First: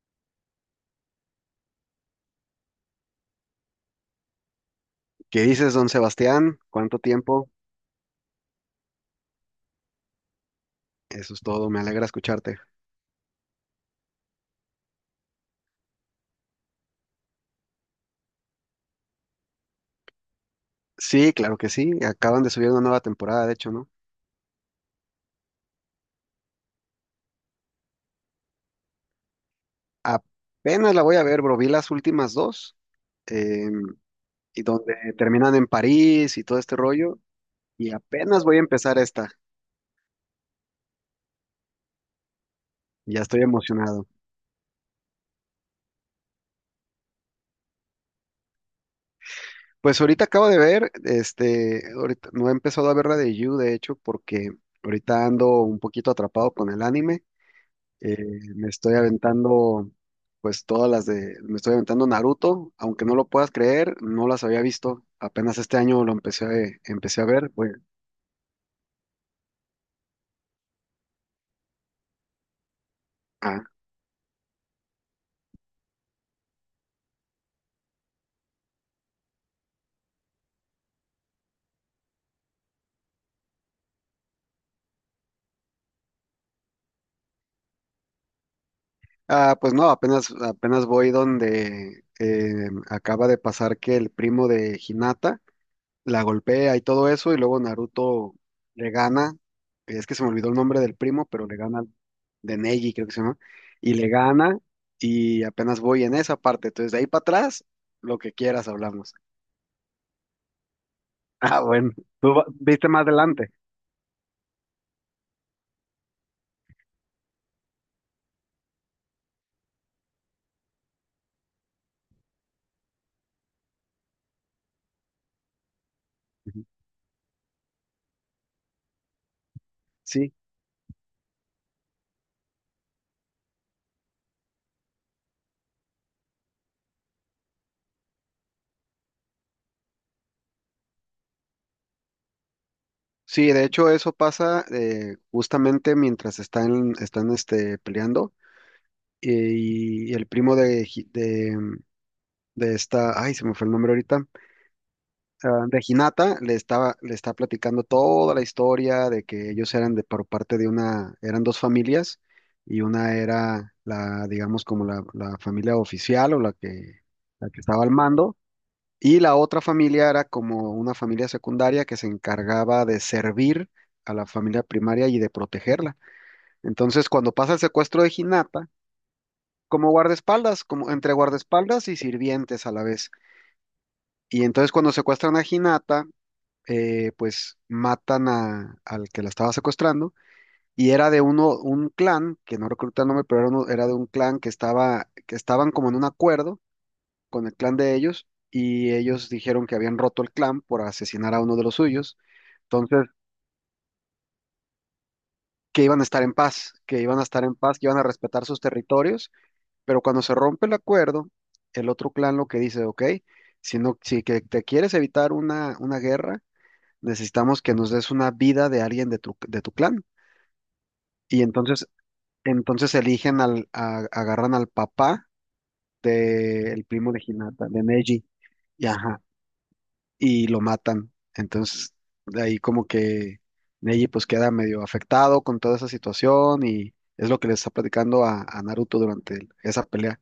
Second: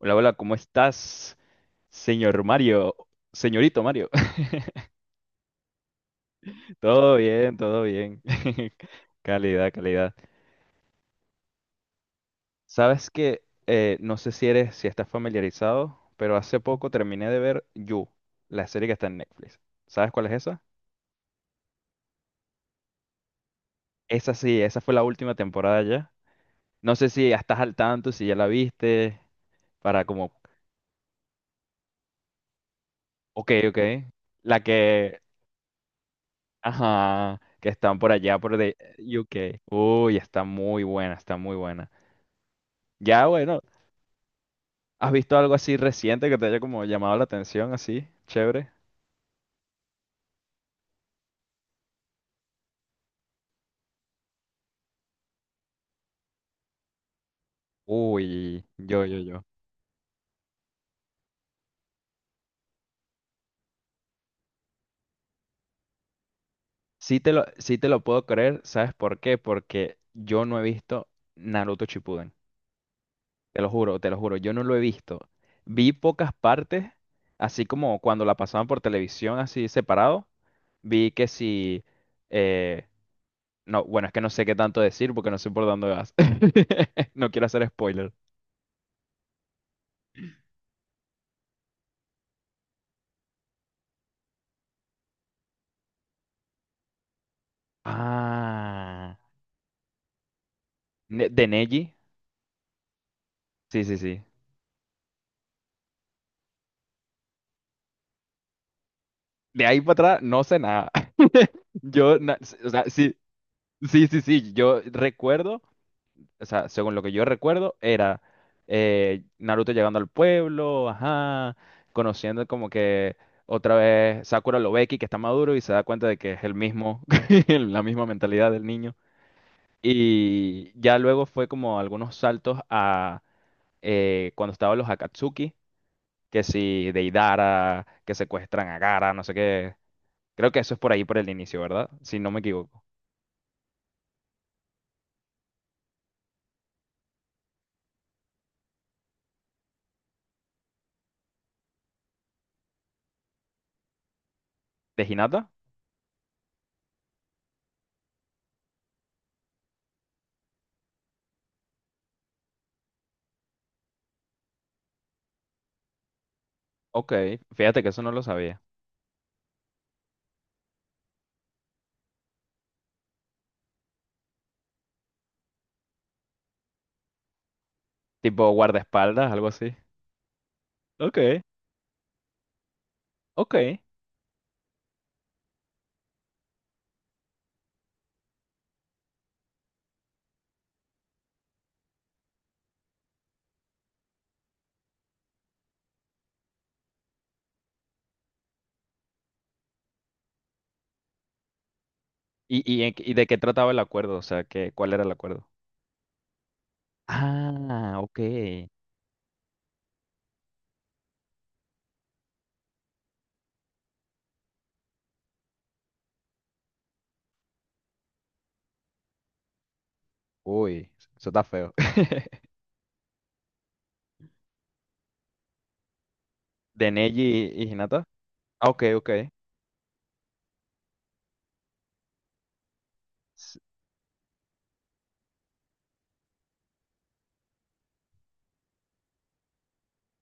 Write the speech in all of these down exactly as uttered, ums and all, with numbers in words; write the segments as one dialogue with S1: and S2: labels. S1: Hola, hola, ¿cómo estás, señor Mario? Señorito Mario.
S2: ¿Qué dices, don Sebastián? ¿Cuánto
S1: Todo
S2: tiempo?
S1: bien, todo bien. Calidad, calidad.
S2: Eso es todo, me alegra escucharte.
S1: Sabes que eh, no sé si eres, si estás familiarizado, pero hace poco terminé de ver You, la serie que está en Netflix. ¿Sabes cuál es esa?
S2: Sí, claro que sí, acaban de subir una nueva temporada, de hecho, ¿no?
S1: Esa sí, esa fue la última temporada ya. No sé si ya estás al tanto, si ya la viste. para como,
S2: Apenas la voy a ver, bro, vi las últimas dos,
S1: ok,
S2: eh,
S1: ok. La
S2: y donde
S1: que,
S2: terminan en París y todo este rollo,
S1: Ajá, que
S2: y
S1: están por allá,
S2: apenas
S1: por
S2: voy a
S1: de
S2: empezar
S1: eh, U
S2: esta,
S1: K Uy, está muy buena, está muy buena.
S2: ya
S1: Ya,
S2: estoy
S1: bueno,
S2: emocionado.
S1: ¿has visto algo así reciente que te haya como llamado la atención, así? Chévere.
S2: Pues ahorita acabo de ver, este, ahorita no he empezado a ver la de You, de hecho, porque ahorita ando un poquito atrapado con el anime. Eh,
S1: Uy,
S2: Me estoy
S1: yo, yo, yo.
S2: aventando, pues todas las de, me estoy aventando Naruto, aunque no lo puedas creer, no las había visto. Apenas este año lo empecé a, eh,
S1: Sí
S2: empecé a
S1: te lo,
S2: ver.
S1: sí
S2: Bueno,
S1: te lo puedo creer, ¿sabes por qué? Porque yo no he visto Naruto Shippuden. Te
S2: ah,
S1: lo juro, te lo juro, yo no lo he visto. Vi pocas partes, así como cuando la pasaban por televisión, así separado. Vi que si... eh, No, bueno, es que no sé qué tanto decir porque no sé por dónde vas. No quiero hacer spoiler.
S2: ah, pues no, apenas, apenas voy donde eh, acaba de pasar que el primo de Hinata la golpea y todo eso, y luego Naruto le
S1: Ah,
S2: gana. Es que se me olvidó el nombre del primo,
S1: Ne- de
S2: pero le gana al
S1: Neji.
S2: de Neji, creo que se llama,
S1: Sí,
S2: y
S1: sí,
S2: le
S1: sí.
S2: gana, y apenas voy en esa parte. Entonces de ahí para atrás, lo que quieras hablamos.
S1: De ahí para atrás no sé nada.
S2: Ah, bueno,
S1: Yo,
S2: tú
S1: na-
S2: va-
S1: s- o sea,
S2: viste más
S1: sí,
S2: adelante.
S1: sí, sí, sí. Yo recuerdo, o sea, según lo que yo recuerdo, era eh, Naruto llegando al pueblo, ajá, conociendo como que otra vez Sakura lo ve aquí, que está maduro y se da cuenta de que es el
S2: Ujú.
S1: mismo, la misma mentalidad del niño.
S2: Sí,
S1: Y ya luego fue como algunos saltos a eh, cuando estaban los Akatsuki, que si Deidara, que secuestran a Gaara, no sé qué. Creo que eso es por ahí, por el inicio, ¿verdad? Si no me equivoco.
S2: sí, de hecho eso pasa eh, justamente mientras están, están este, peleando, eh, y, y el primo de, Hi- de, de esta, ay, se me fue el nombre ahorita,
S1: ¿De Hinata?
S2: ah, Reginata le estaba, le está platicando toda la historia de que ellos eran de por parte de una, eran dos familias y una era la, digamos, como la, la familia oficial o la que,
S1: Ok,
S2: la que
S1: fíjate
S2: estaba
S1: que
S2: al
S1: eso no lo
S2: mando,
S1: sabía.
S2: y la otra familia era como una familia secundaria que se encargaba de servir a la familia primaria y de protegerla. Entonces, cuando pasa el secuestro de
S1: Tipo
S2: Hinata,
S1: guardaespaldas, algo así.
S2: como guardaespaldas, como entre
S1: Ok,
S2: guardaespaldas y sirvientes a la vez.
S1: ok.
S2: Y entonces cuando secuestran a Hinata, eh, pues matan a, al que la estaba secuestrando, y era de uno, un clan, que no recuerdo el nombre, pero era, uno- era de un clan que estaba, que estaban como en un acuerdo con el clan de ellos, y ellos dijeron que habían roto el clan por asesinar a uno de los suyos.
S1: ¿Y, y, en-
S2: Entonces,
S1: y de qué trataba el acuerdo? O sea, que, ¿cuál era el acuerdo?
S2: que iban a estar en paz, que iban a estar en paz, que iban
S1: Ah,
S2: a
S1: ok.
S2: respetar sus territorios, pero cuando se rompe el acuerdo, el otro clan lo que dice, ok, si no, si que te quieres evitar una, una guerra, necesitamos que nos des una vida de alguien de tu, de tu clan.
S1: Uy, eso
S2: Y
S1: está feo.
S2: entonces, entonces eligen al, a- agarran al papá del
S1: ¿De
S2: primo de
S1: Neji y
S2: Hinata, de
S1: Hinata?
S2: Neji,
S1: Ah, ok,
S2: y
S1: ok.
S2: ajá, y lo matan. Entonces, de ahí como que Neji pues queda medio afectado con toda esa situación, y es lo que le está platicando a, a Naruto durante el- esa pelea.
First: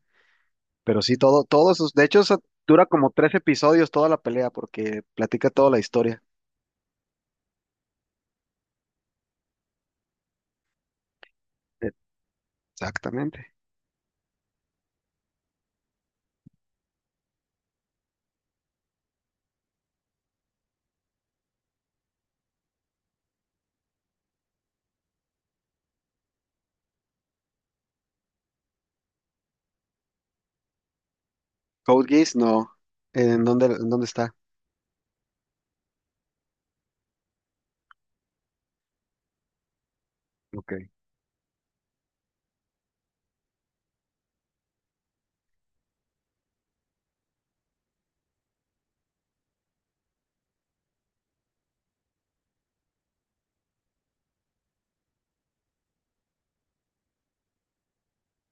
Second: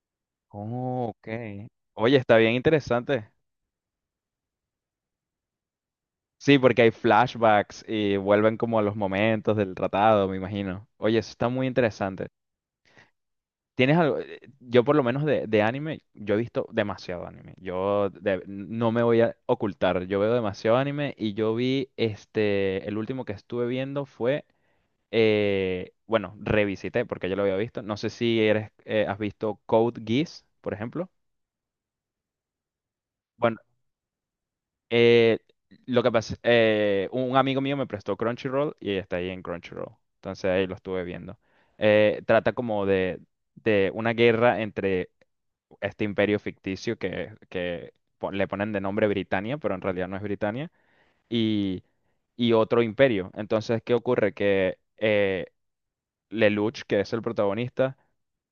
S2: Pero
S1: Oh,
S2: sí, todo,
S1: ok.
S2: todos esos, de
S1: Oye,
S2: hecho,
S1: está
S2: eso
S1: bien
S2: dura como
S1: interesante.
S2: tres episodios toda la pelea porque platica toda la historia.
S1: Sí, porque hay flashbacks y vuelven como a los momentos del tratado, me imagino. Oye, eso está muy interesante.
S2: Exactamente.
S1: ¿Tienes algo? eh, Yo por lo menos de, de anime, yo he visto demasiado anime. Yo de- no me voy a ocultar, yo veo demasiado anime y yo vi, este, el último que estuve viendo fue, eh, bueno, revisité porque yo lo había visto. No sé si eres, eh, has visto Code Geass, por ejemplo.
S2: Code Geass, no. ¿En dónde, en dónde está?
S1: Eh, lo que pasa, eh, un amigo mío me prestó Crunchyroll y está ahí en Crunchyroll. Entonces ahí
S2: Ok.
S1: lo estuve viendo. Eh, trata como de, de una guerra entre este imperio ficticio que, que po- le ponen de nombre Britania, pero en realidad no es Britania, y, y otro imperio. Entonces, ¿qué ocurre? Que eh, Lelouch, que es el protagonista,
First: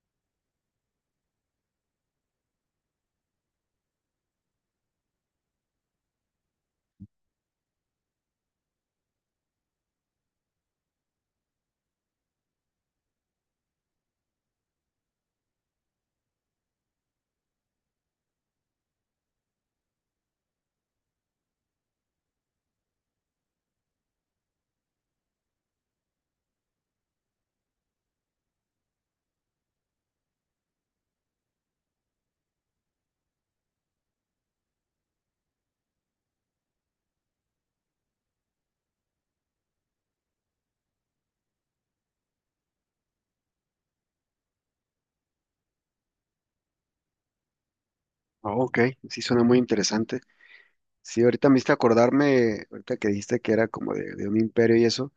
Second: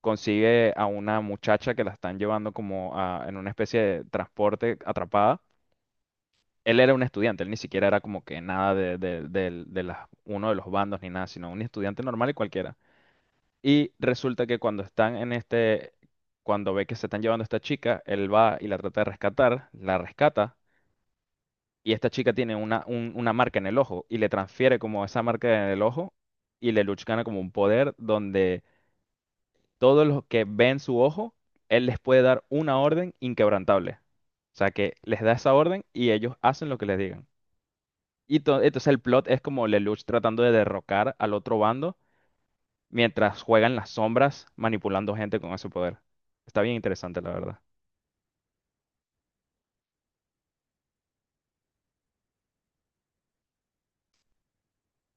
S1: consigue a una muchacha que la están llevando como a- en una especie de transporte atrapada. Él era un estudiante, él ni siquiera era como que nada de, de, del- de las- uno de los bandos ni nada, sino un estudiante normal y cualquiera. Y resulta que cuando están en este, cuando ve que se están llevando a esta chica, él va y la trata de rescatar, la rescata, y esta chica tiene una, un- una marca en el ojo y le transfiere como esa marca en el ojo, y Lelouch gana como un poder donde todos los que ven su ojo, él les puede dar una orden inquebrantable. O sea que les da esa orden y ellos hacen lo que les digan. Y to- entonces el plot es como Lelouch tratando de derrocar al otro bando mientras juega en las sombras manipulando gente con ese poder. Está bien interesante, la verdad.
S2: Oh, ok, sí suena muy interesante. Sí, ahorita me hiciste acordarme, ahorita que dijiste que era como de, de un imperio y eso,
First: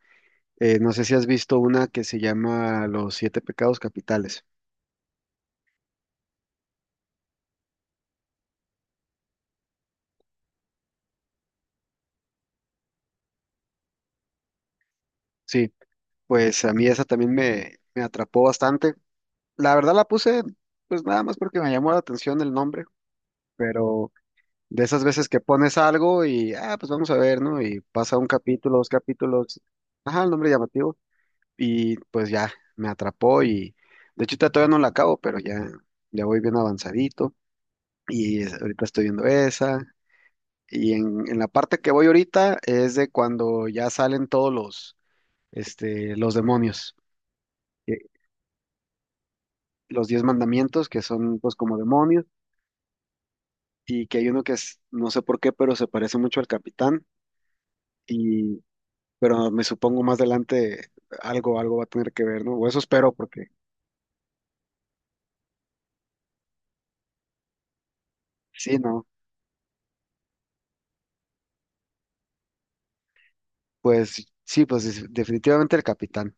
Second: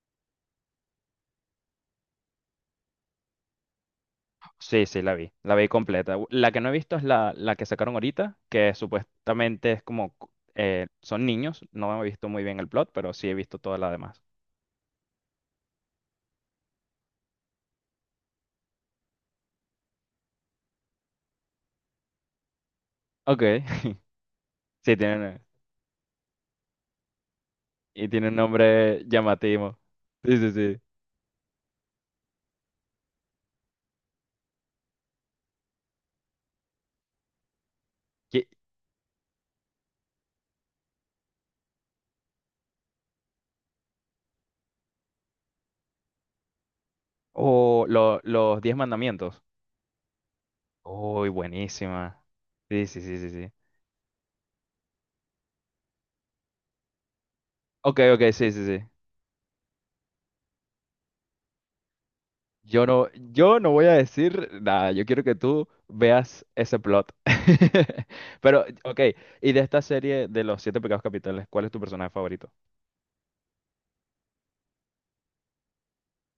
S2: eh, no sé si has visto una que se llama Los Siete Pecados Capitales.
S1: Sí, sí, la vi. La vi completa. U- La que no he visto es la, la que sacaron ahorita, que supuestamente es como... cu- eh, son niños. No he visto muy bien el plot, pero sí he visto toda la demás.
S2: Sí, pues a mí esa también me, me atrapó bastante. La verdad la puse, pues nada más porque me llamó la atención el nombre,
S1: Ok.
S2: pero de
S1: Sí,
S2: esas veces que
S1: tiene,
S2: pones algo y, ah, pues vamos a ver, ¿no? Y
S1: y
S2: pasa un
S1: tiene un
S2: capítulo, dos
S1: nombre
S2: capítulos,
S1: llamativo.
S2: ajá, el
S1: Sí,
S2: nombre
S1: sí, sí.
S2: llamativo, y pues ya, me atrapó, y de hecho ahorita todavía no la acabo, pero ya, ya voy bien avanzadito. Y
S1: ¿Qué-
S2: es- ahorita estoy viendo esa. Y en, en la parte que voy ahorita es de cuando ya salen todos los, este, los demonios,
S1: O
S2: que-
S1: lo- los Diez Mandamientos.
S2: los diez mandamientos que
S1: Uy,
S2: son pues como
S1: buenísima.
S2: demonios,
S1: Sí, sí, sí, sí, sí.
S2: y que hay uno que es, no sé por qué, pero se parece mucho al capitán
S1: Ok, ok, sí,
S2: y,
S1: sí, sí.
S2: pero me supongo más adelante algo, algo va a tener que ver, ¿no? O eso
S1: Yo no,
S2: espero porque
S1: yo no voy a decir nada. Yo quiero que tú veas ese plot. Pero,
S2: sí,
S1: ok,
S2: ¿no?
S1: y de esta serie de los siete pecados capitales, ¿cuál es tu personaje favorito?
S2: Pues sí, pues es- definitivamente el capitán.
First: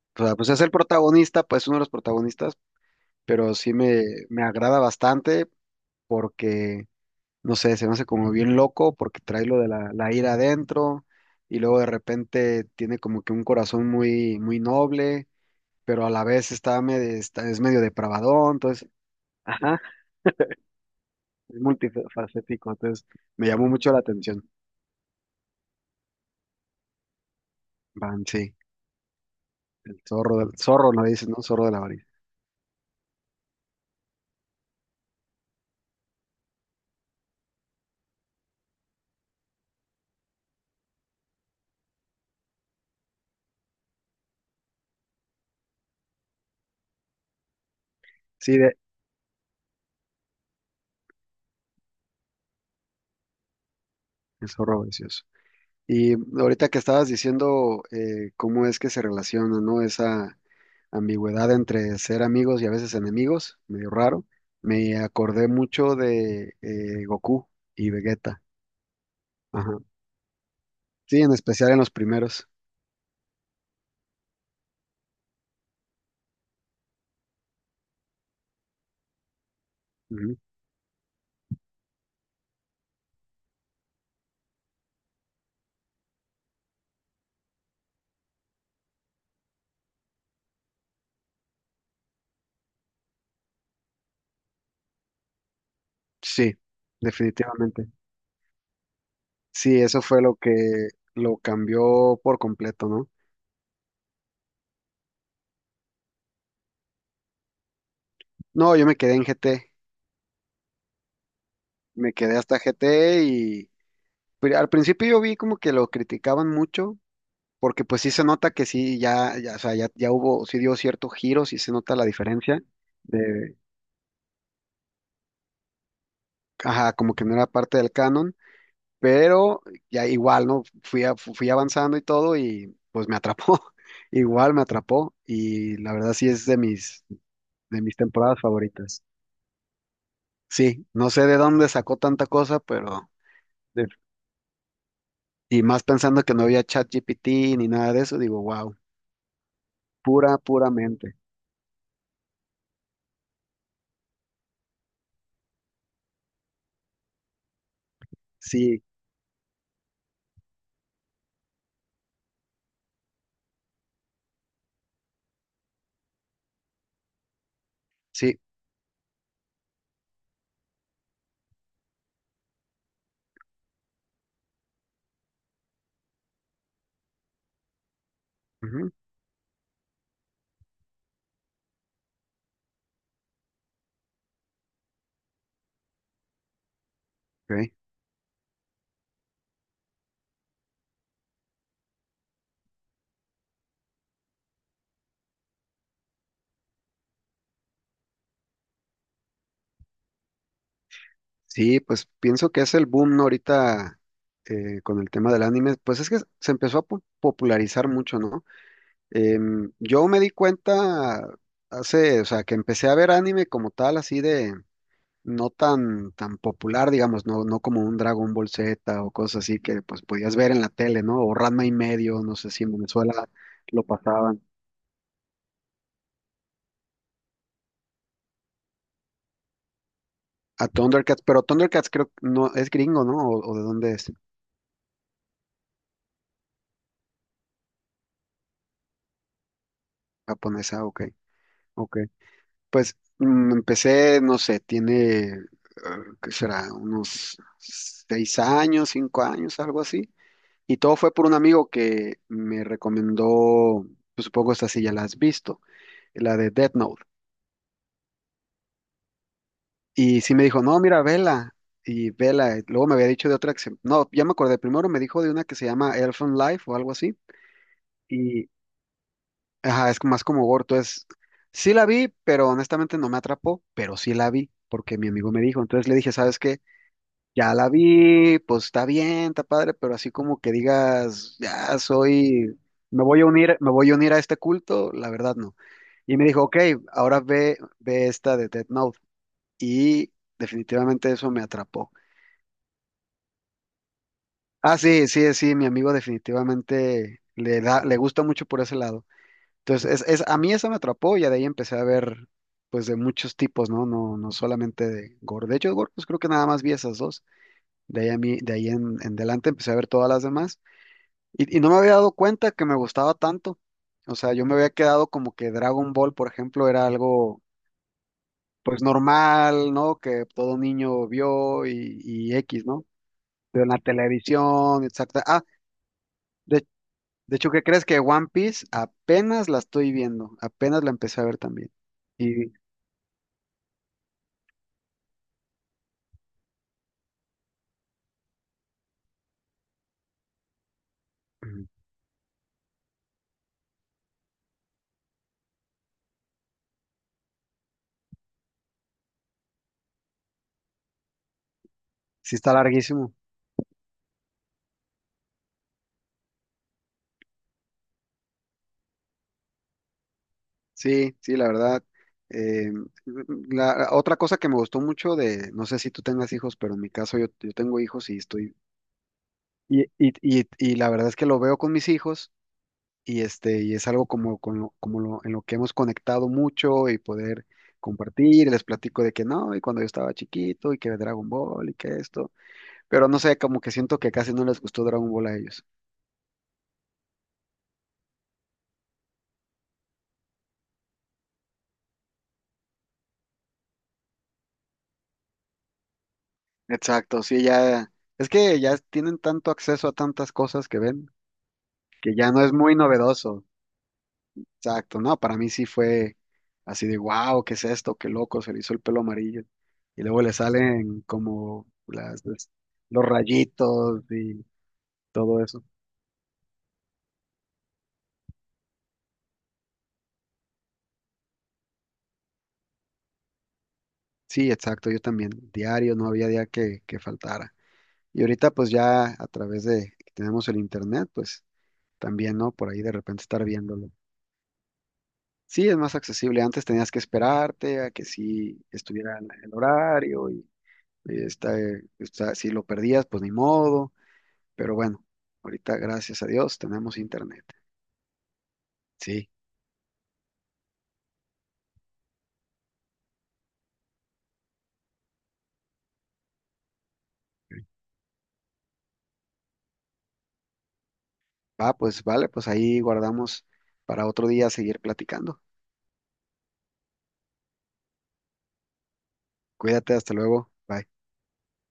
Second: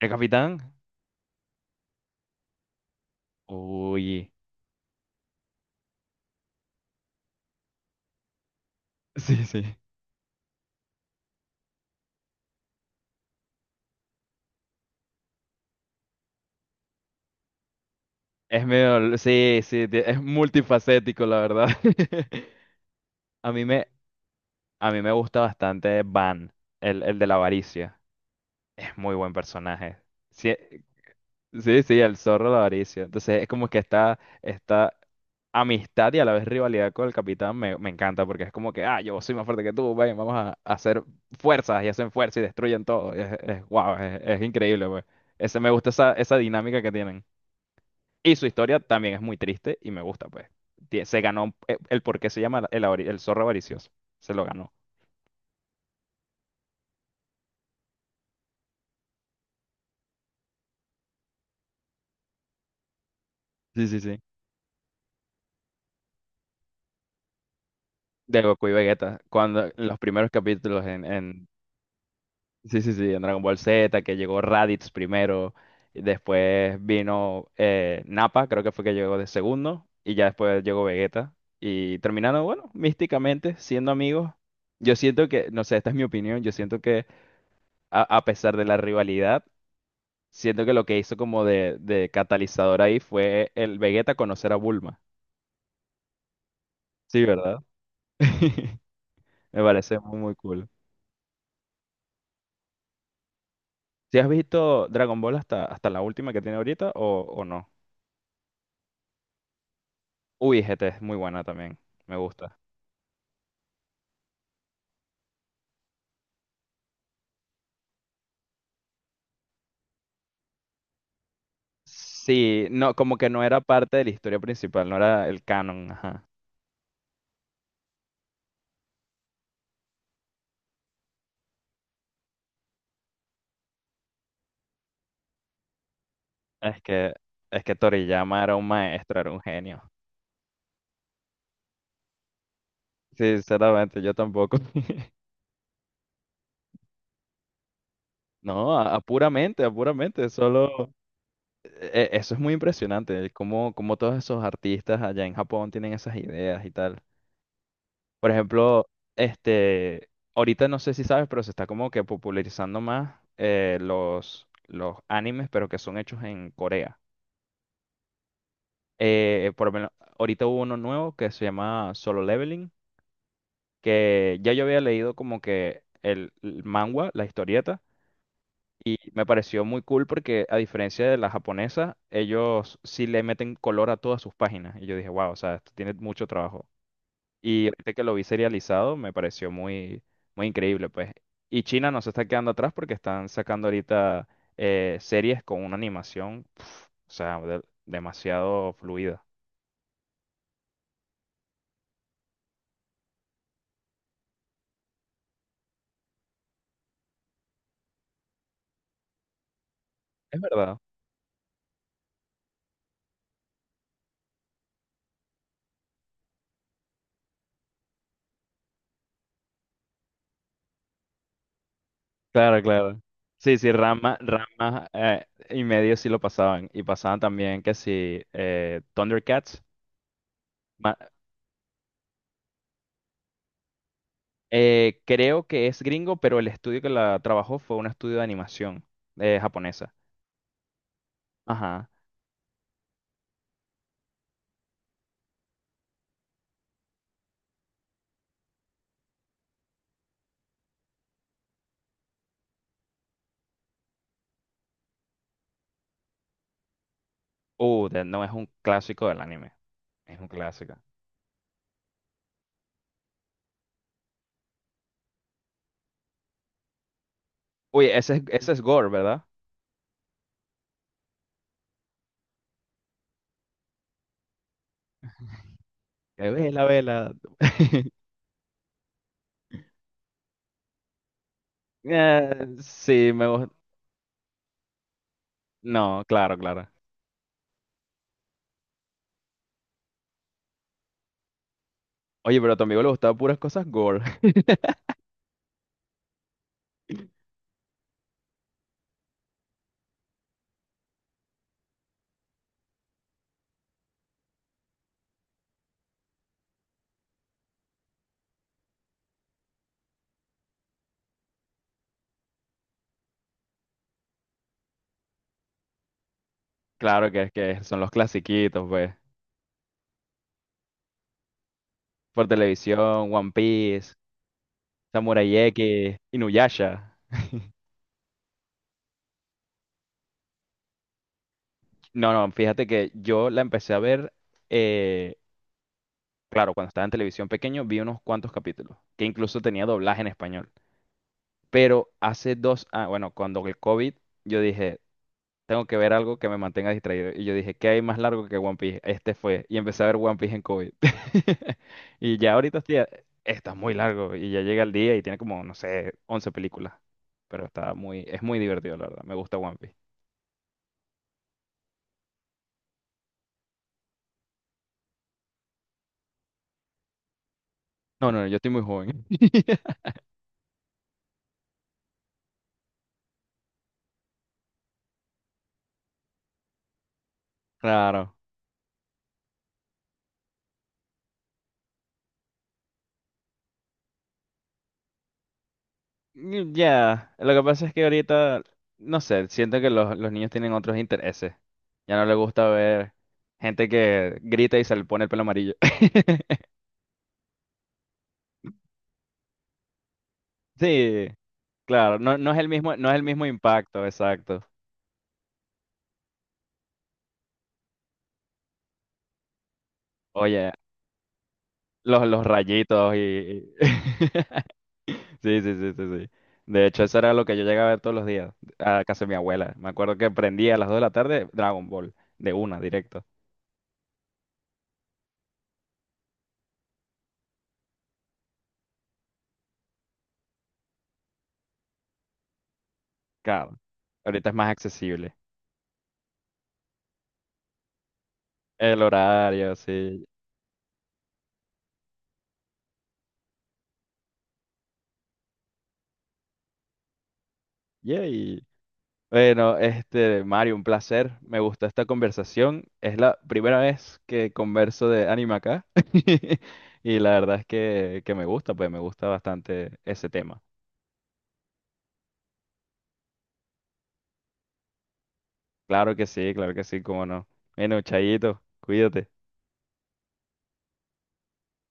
S1: ¿El
S2: O sea, pues es el
S1: capitán?
S2: protagonista, pues uno de los protagonistas, pero sí me,
S1: Uy.
S2: me agrada bastante porque no sé, se me hace como bien loco porque
S1: Sí,
S2: trae lo de
S1: sí.
S2: la, la ira adentro, y luego de repente tiene como que un corazón muy, muy noble, pero a la vez está medio, está- es medio depravadón.
S1: Es
S2: Entonces,
S1: medio, sí,
S2: ajá,
S1: sí, ti- es multifacético, la
S2: es
S1: verdad.
S2: multifacético, entonces me
S1: A mí
S2: llamó
S1: me,
S2: mucho la atención.
S1: a mí me gusta bastante Van, el, el de la avaricia.
S2: Van, sí,
S1: Es muy buen personaje.
S2: el zorro, del,
S1: Sí,
S2: zorro, no dices, ¿no? Zorro de la
S1: sí, sí,
S2: varita.
S1: el zorro de la avaricia. Entonces es como que está, está amistad y a la vez rivalidad con el capitán me, me encanta porque es como que, ah, yo soy más fuerte que tú, ven, vamos a, a hacer fuerzas y hacen fuerza y destruyen todo. Es, es wow, es, es increíble, pues. Ese, me gusta esa, esa dinámica que tienen. Y su
S2: Sí, de,
S1: historia también es muy triste y me gusta, pues. Tie- Se ganó eh, el, por qué se llama el, avari- el zorro avaricioso. Se lo
S2: el
S1: ganó.
S2: zorro vicioso. Y ahorita que estabas diciendo eh, cómo es que se relaciona, ¿no? Esa ambigüedad entre ser amigos y a veces enemigos,
S1: Sí,
S2: medio
S1: sí, sí.
S2: raro. Me acordé mucho de eh, Goku y
S1: De
S2: Vegeta.
S1: Goku y Vegeta. Cuando en
S2: Ajá.
S1: los primeros capítulos en,
S2: Sí, en
S1: en
S2: especial en los primeros.
S1: Sí, sí, sí, en Dragon Ball Z, que llegó Raditz primero, y después vino eh, Nappa, creo que fue que llegó de segundo, y ya
S2: Ujú.
S1: después llegó Vegeta. Y terminaron, bueno, místicamente, siendo amigos. Yo siento que, no sé, esta es mi opinión, yo siento que a, a pesar de la rivalidad, siento que lo que hizo como de, de catalizador ahí fue el Vegeta conocer a Bulma.
S2: Sí,
S1: Sí, ¿verdad?
S2: definitivamente.
S1: Me
S2: Sí,
S1: parece
S2: eso
S1: muy,
S2: fue
S1: muy
S2: lo
S1: cool.
S2: que lo cambió por completo, ¿no?
S1: ¿si has visto Dragon Ball hasta, hasta la última que tiene ahorita o, o no?
S2: No, yo me quedé en G T,
S1: Uy, G T es muy buena también,
S2: me
S1: me
S2: quedé
S1: gusta.
S2: hasta G T, y pri- al principio yo vi como que lo criticaban mucho, porque pues sí se nota que sí, ya, ya, o sea, ya, ya hubo, sí dio cierto giro, sí se nota la diferencia.
S1: Sí, no, como que no era parte de la historia principal, no era el canon, ajá.
S2: Ajá, como que no era parte del canon, pero ya igual, ¿no? Fui, a- fu- fui avanzando y todo, y pues me atrapó, igual me atrapó, y la verdad sí es de
S1: Es
S2: mis,
S1: que, es que
S2: de mis temporadas
S1: Toriyama era un
S2: favoritas.
S1: maestro, era un genio.
S2: Sí, no sé de dónde sacó tanta cosa, pero de-
S1: Sinceramente, yo tampoco.
S2: y más pensando que no había ChatGPT ni nada de eso, digo, wow,
S1: No, a, a puramente, a puramente,
S2: pura,
S1: solo.
S2: puramente.
S1: E- e, eso es muy impresionante, cómo, cómo todos esos artistas allá en Japón tienen esas ideas y tal. Por
S2: Sí,
S1: ejemplo, este, ahorita no sé si sabes, pero se está como que popularizando más eh, los, los animes, pero que son hechos en Corea.
S2: sí.
S1: Eh, por lo menos, ahorita hubo uno nuevo que se llama Solo Leveling, que ya yo había leído como que el, el manga, la historieta,
S2: Ujú,
S1: y me pareció muy cool porque a diferencia de la japonesa, ellos sí le meten color a todas sus páginas. Y yo dije, wow, o sea, esto tiene mucho trabajo. Y
S2: ok.
S1: ahorita que lo vi serializado, me pareció muy, muy increíble, pues. Y China no se está quedando atrás porque están sacando ahorita eh, series con una animación, pf, o sea, de- demasiado fluida.
S2: Sí, pues pienso que es el boom, ¿no? Ahorita eh, con el tema del anime, pues es que se empezó a po- popularizar mucho, ¿no? Em, yo me di
S1: Es verdad.
S2: cuenta hace, o sea, que empecé a ver anime como tal, así de no tan, tan popular, digamos, no, no como un Dragon Ball Z o cosas así que pues podías ver en la tele, ¿no? O Ranma y medio, no sé
S1: Claro,
S2: si en
S1: claro.
S2: Venezuela
S1: Sí, sí,
S2: lo
S1: Rama,
S2: pasaban.
S1: rama eh, y medio sí lo pasaban. Y pasaban también que sí, eh, Thundercats.
S2: A
S1: Ma-
S2: Thundercats, pero Thundercats creo que no es gringo, ¿no? ¿O, o de dónde es?
S1: eh, creo que es gringo, pero el estudio que la trabajó fue un estudio de animación eh, japonesa.
S2: Japonesa, ok,
S1: Ajá.
S2: ok. Pues mm, empecé, no sé, tiene, eh, ¿qué será? Unos seis años, cinco años, algo así. Y todo fue por un amigo que me recomendó, pues, supongo esta sí ya la has visto, la de Death Note.
S1: Uh, de- no es un clásico del anime. Es
S2: Y
S1: un
S2: sí me dijo,
S1: clásico.
S2: no, mira, vela. Y vela, luego me había dicho de otra que se- no, ya me acordé, primero me dijo de una que se llama Elfen Life o algo así.
S1: Uy, ese es,
S2: Y,
S1: ese es Gore, ¿verdad?
S2: ajá, es más como gore. Entonces, sí la vi, pero honestamente no me atrapó, pero sí la vi, porque mi amigo me dijo. Entonces le dije,
S1: Que
S2: ¿sabes qué?
S1: vela, vela.
S2: Ya la vi, pues está bien, está padre, pero así como que digas, ya
S1: Eh,
S2: soy, me
S1: sí,
S2: voy a
S1: me gusta.
S2: unir, me voy a unir a este culto, la verdad no.
S1: No,
S2: Y me
S1: claro,
S2: dijo, ok,
S1: claro.
S2: ahora ve, ve esta de Death Note. Y definitivamente eso me atrapó.
S1: Oye, pero a tu amigo le gustaban puras cosas Gore.
S2: Ah, sí, sí, sí, mi amigo definitivamente le da, le gusta mucho por ese lado. Entonces, es, es, a mí eso me atrapó, y ya de ahí empecé a ver, pues, de muchos tipos, ¿no? No, no solamente de gore. De hecho, de gore, pues creo que nada más vi esas dos. De ahí, a mí, de ahí en, en adelante empecé a ver todas las demás. Y, y no me había dado cuenta que me gustaba tanto. O sea, yo me había quedado como que Dragon Ball, por ejemplo, era
S1: Claro que es
S2: algo
S1: que son los clasiquitos,
S2: pues
S1: pues.
S2: normal, ¿no? Que todo niño vio, y,
S1: por
S2: y X, ¿no?
S1: televisión, One
S2: Pero en la
S1: Piece,
S2: televisión, exacta. Ah,
S1: Samurai X,
S2: de,
S1: Inuyasha.
S2: de hecho, ¿qué crees que One Piece apenas la estoy viendo? Apenas la empecé a ver también.
S1: No, no,
S2: Y
S1: fíjate que yo la empecé a ver, eh, claro, cuando estaba en televisión pequeño vi unos cuantos capítulos, que incluso tenía doblaje en español.
S2: mm,
S1: Pero hace dos, ah, bueno, cuando el COVID, yo dije, tengo que ver algo que me mantenga distraído. Y yo dije, ¿qué hay más largo que One Piece? Este fue. Y empecé a ver One Piece en COVID. Y ya
S2: sí está
S1: ahorita estoy, a-
S2: larguísimo.
S1: está muy largo y ya llega el día y tiene como, no sé, once películas. Pero está muy, es muy divertido, la verdad. Me gusta One Piece.
S2: Sí, sí, la verdad. Eh, la, otra cosa que me gustó mucho de, no sé si tú tengas hijos, pero en mi caso yo, yo tengo hijos
S1: No,
S2: y
S1: no, no, yo estoy
S2: estoy,
S1: muy joven.
S2: y, y, y, y la verdad es que lo veo con mis hijos y este, y es algo como, con lo- como lo- en lo que hemos conectado mucho y poder
S1: Claro.
S2: compartir, y les platico de que no, y cuando yo estaba chiquito y que Dragon Ball y que esto, pero no sé, como que siento que casi no les gustó Dragon Ball a ellos.
S1: Mm, ya, lo que pasa es que ahorita, no sé, siento que los, los niños tienen otros intereses. Ya no les gusta ver gente que grita y se le pone el pelo amarillo.
S2: Exacto, sí, ya es que ya tienen tanto acceso a tantas cosas que
S1: Sí,
S2: ven
S1: claro,
S2: que
S1: no,
S2: ya
S1: no es
S2: no
S1: el
S2: es muy
S1: mismo, no es el mismo
S2: novedoso.
S1: impacto, exacto.
S2: Exacto, no, para mí sí fue así de wow, ¿qué es esto? Qué loco, se le hizo el pelo amarillo. Y luego le
S1: Oye,
S2: salen como
S1: los,
S2: las,
S1: los rayitos y...
S2: los
S1: y-
S2: rayitos y
S1: Sí,
S2: todo
S1: sí,
S2: eso.
S1: sí, sí, sí. De hecho, eso era lo que yo llegaba a ver todos los días a casa de mi abuela. Me acuerdo que prendía a las dos de la tarde Dragon Ball, de una, directo.
S2: Sí, exacto, yo también, diario, no había día que, que faltara. Y ahorita pues ya a través de que tenemos el internet, pues también, ¿no? Por ahí de repente estar
S1: Claro,
S2: viéndolo.
S1: ahorita es más accesible.
S2: Sí, es más accesible. Antes tenías que esperarte a que sí
S1: El
S2: estuviera el el
S1: horario, sí.
S2: horario y, y está, eh, está- si lo perdías, pues ni modo. Pero bueno, ahorita gracias a Dios tenemos internet.
S1: Yay.
S2: Sí,
S1: Bueno, este, Mario, un placer. Me gustó esta conversación. Es la primera vez que converso de anime acá. Y la verdad es que, que me gusta, pues me gusta bastante ese tema.
S2: va, pues vale, pues ahí guardamos para otro día seguir platicando.
S1: Claro que sí, claro que sí, cómo no. Bueno, Chayito, cuídate.
S2: Cuídate, hasta luego. Bye.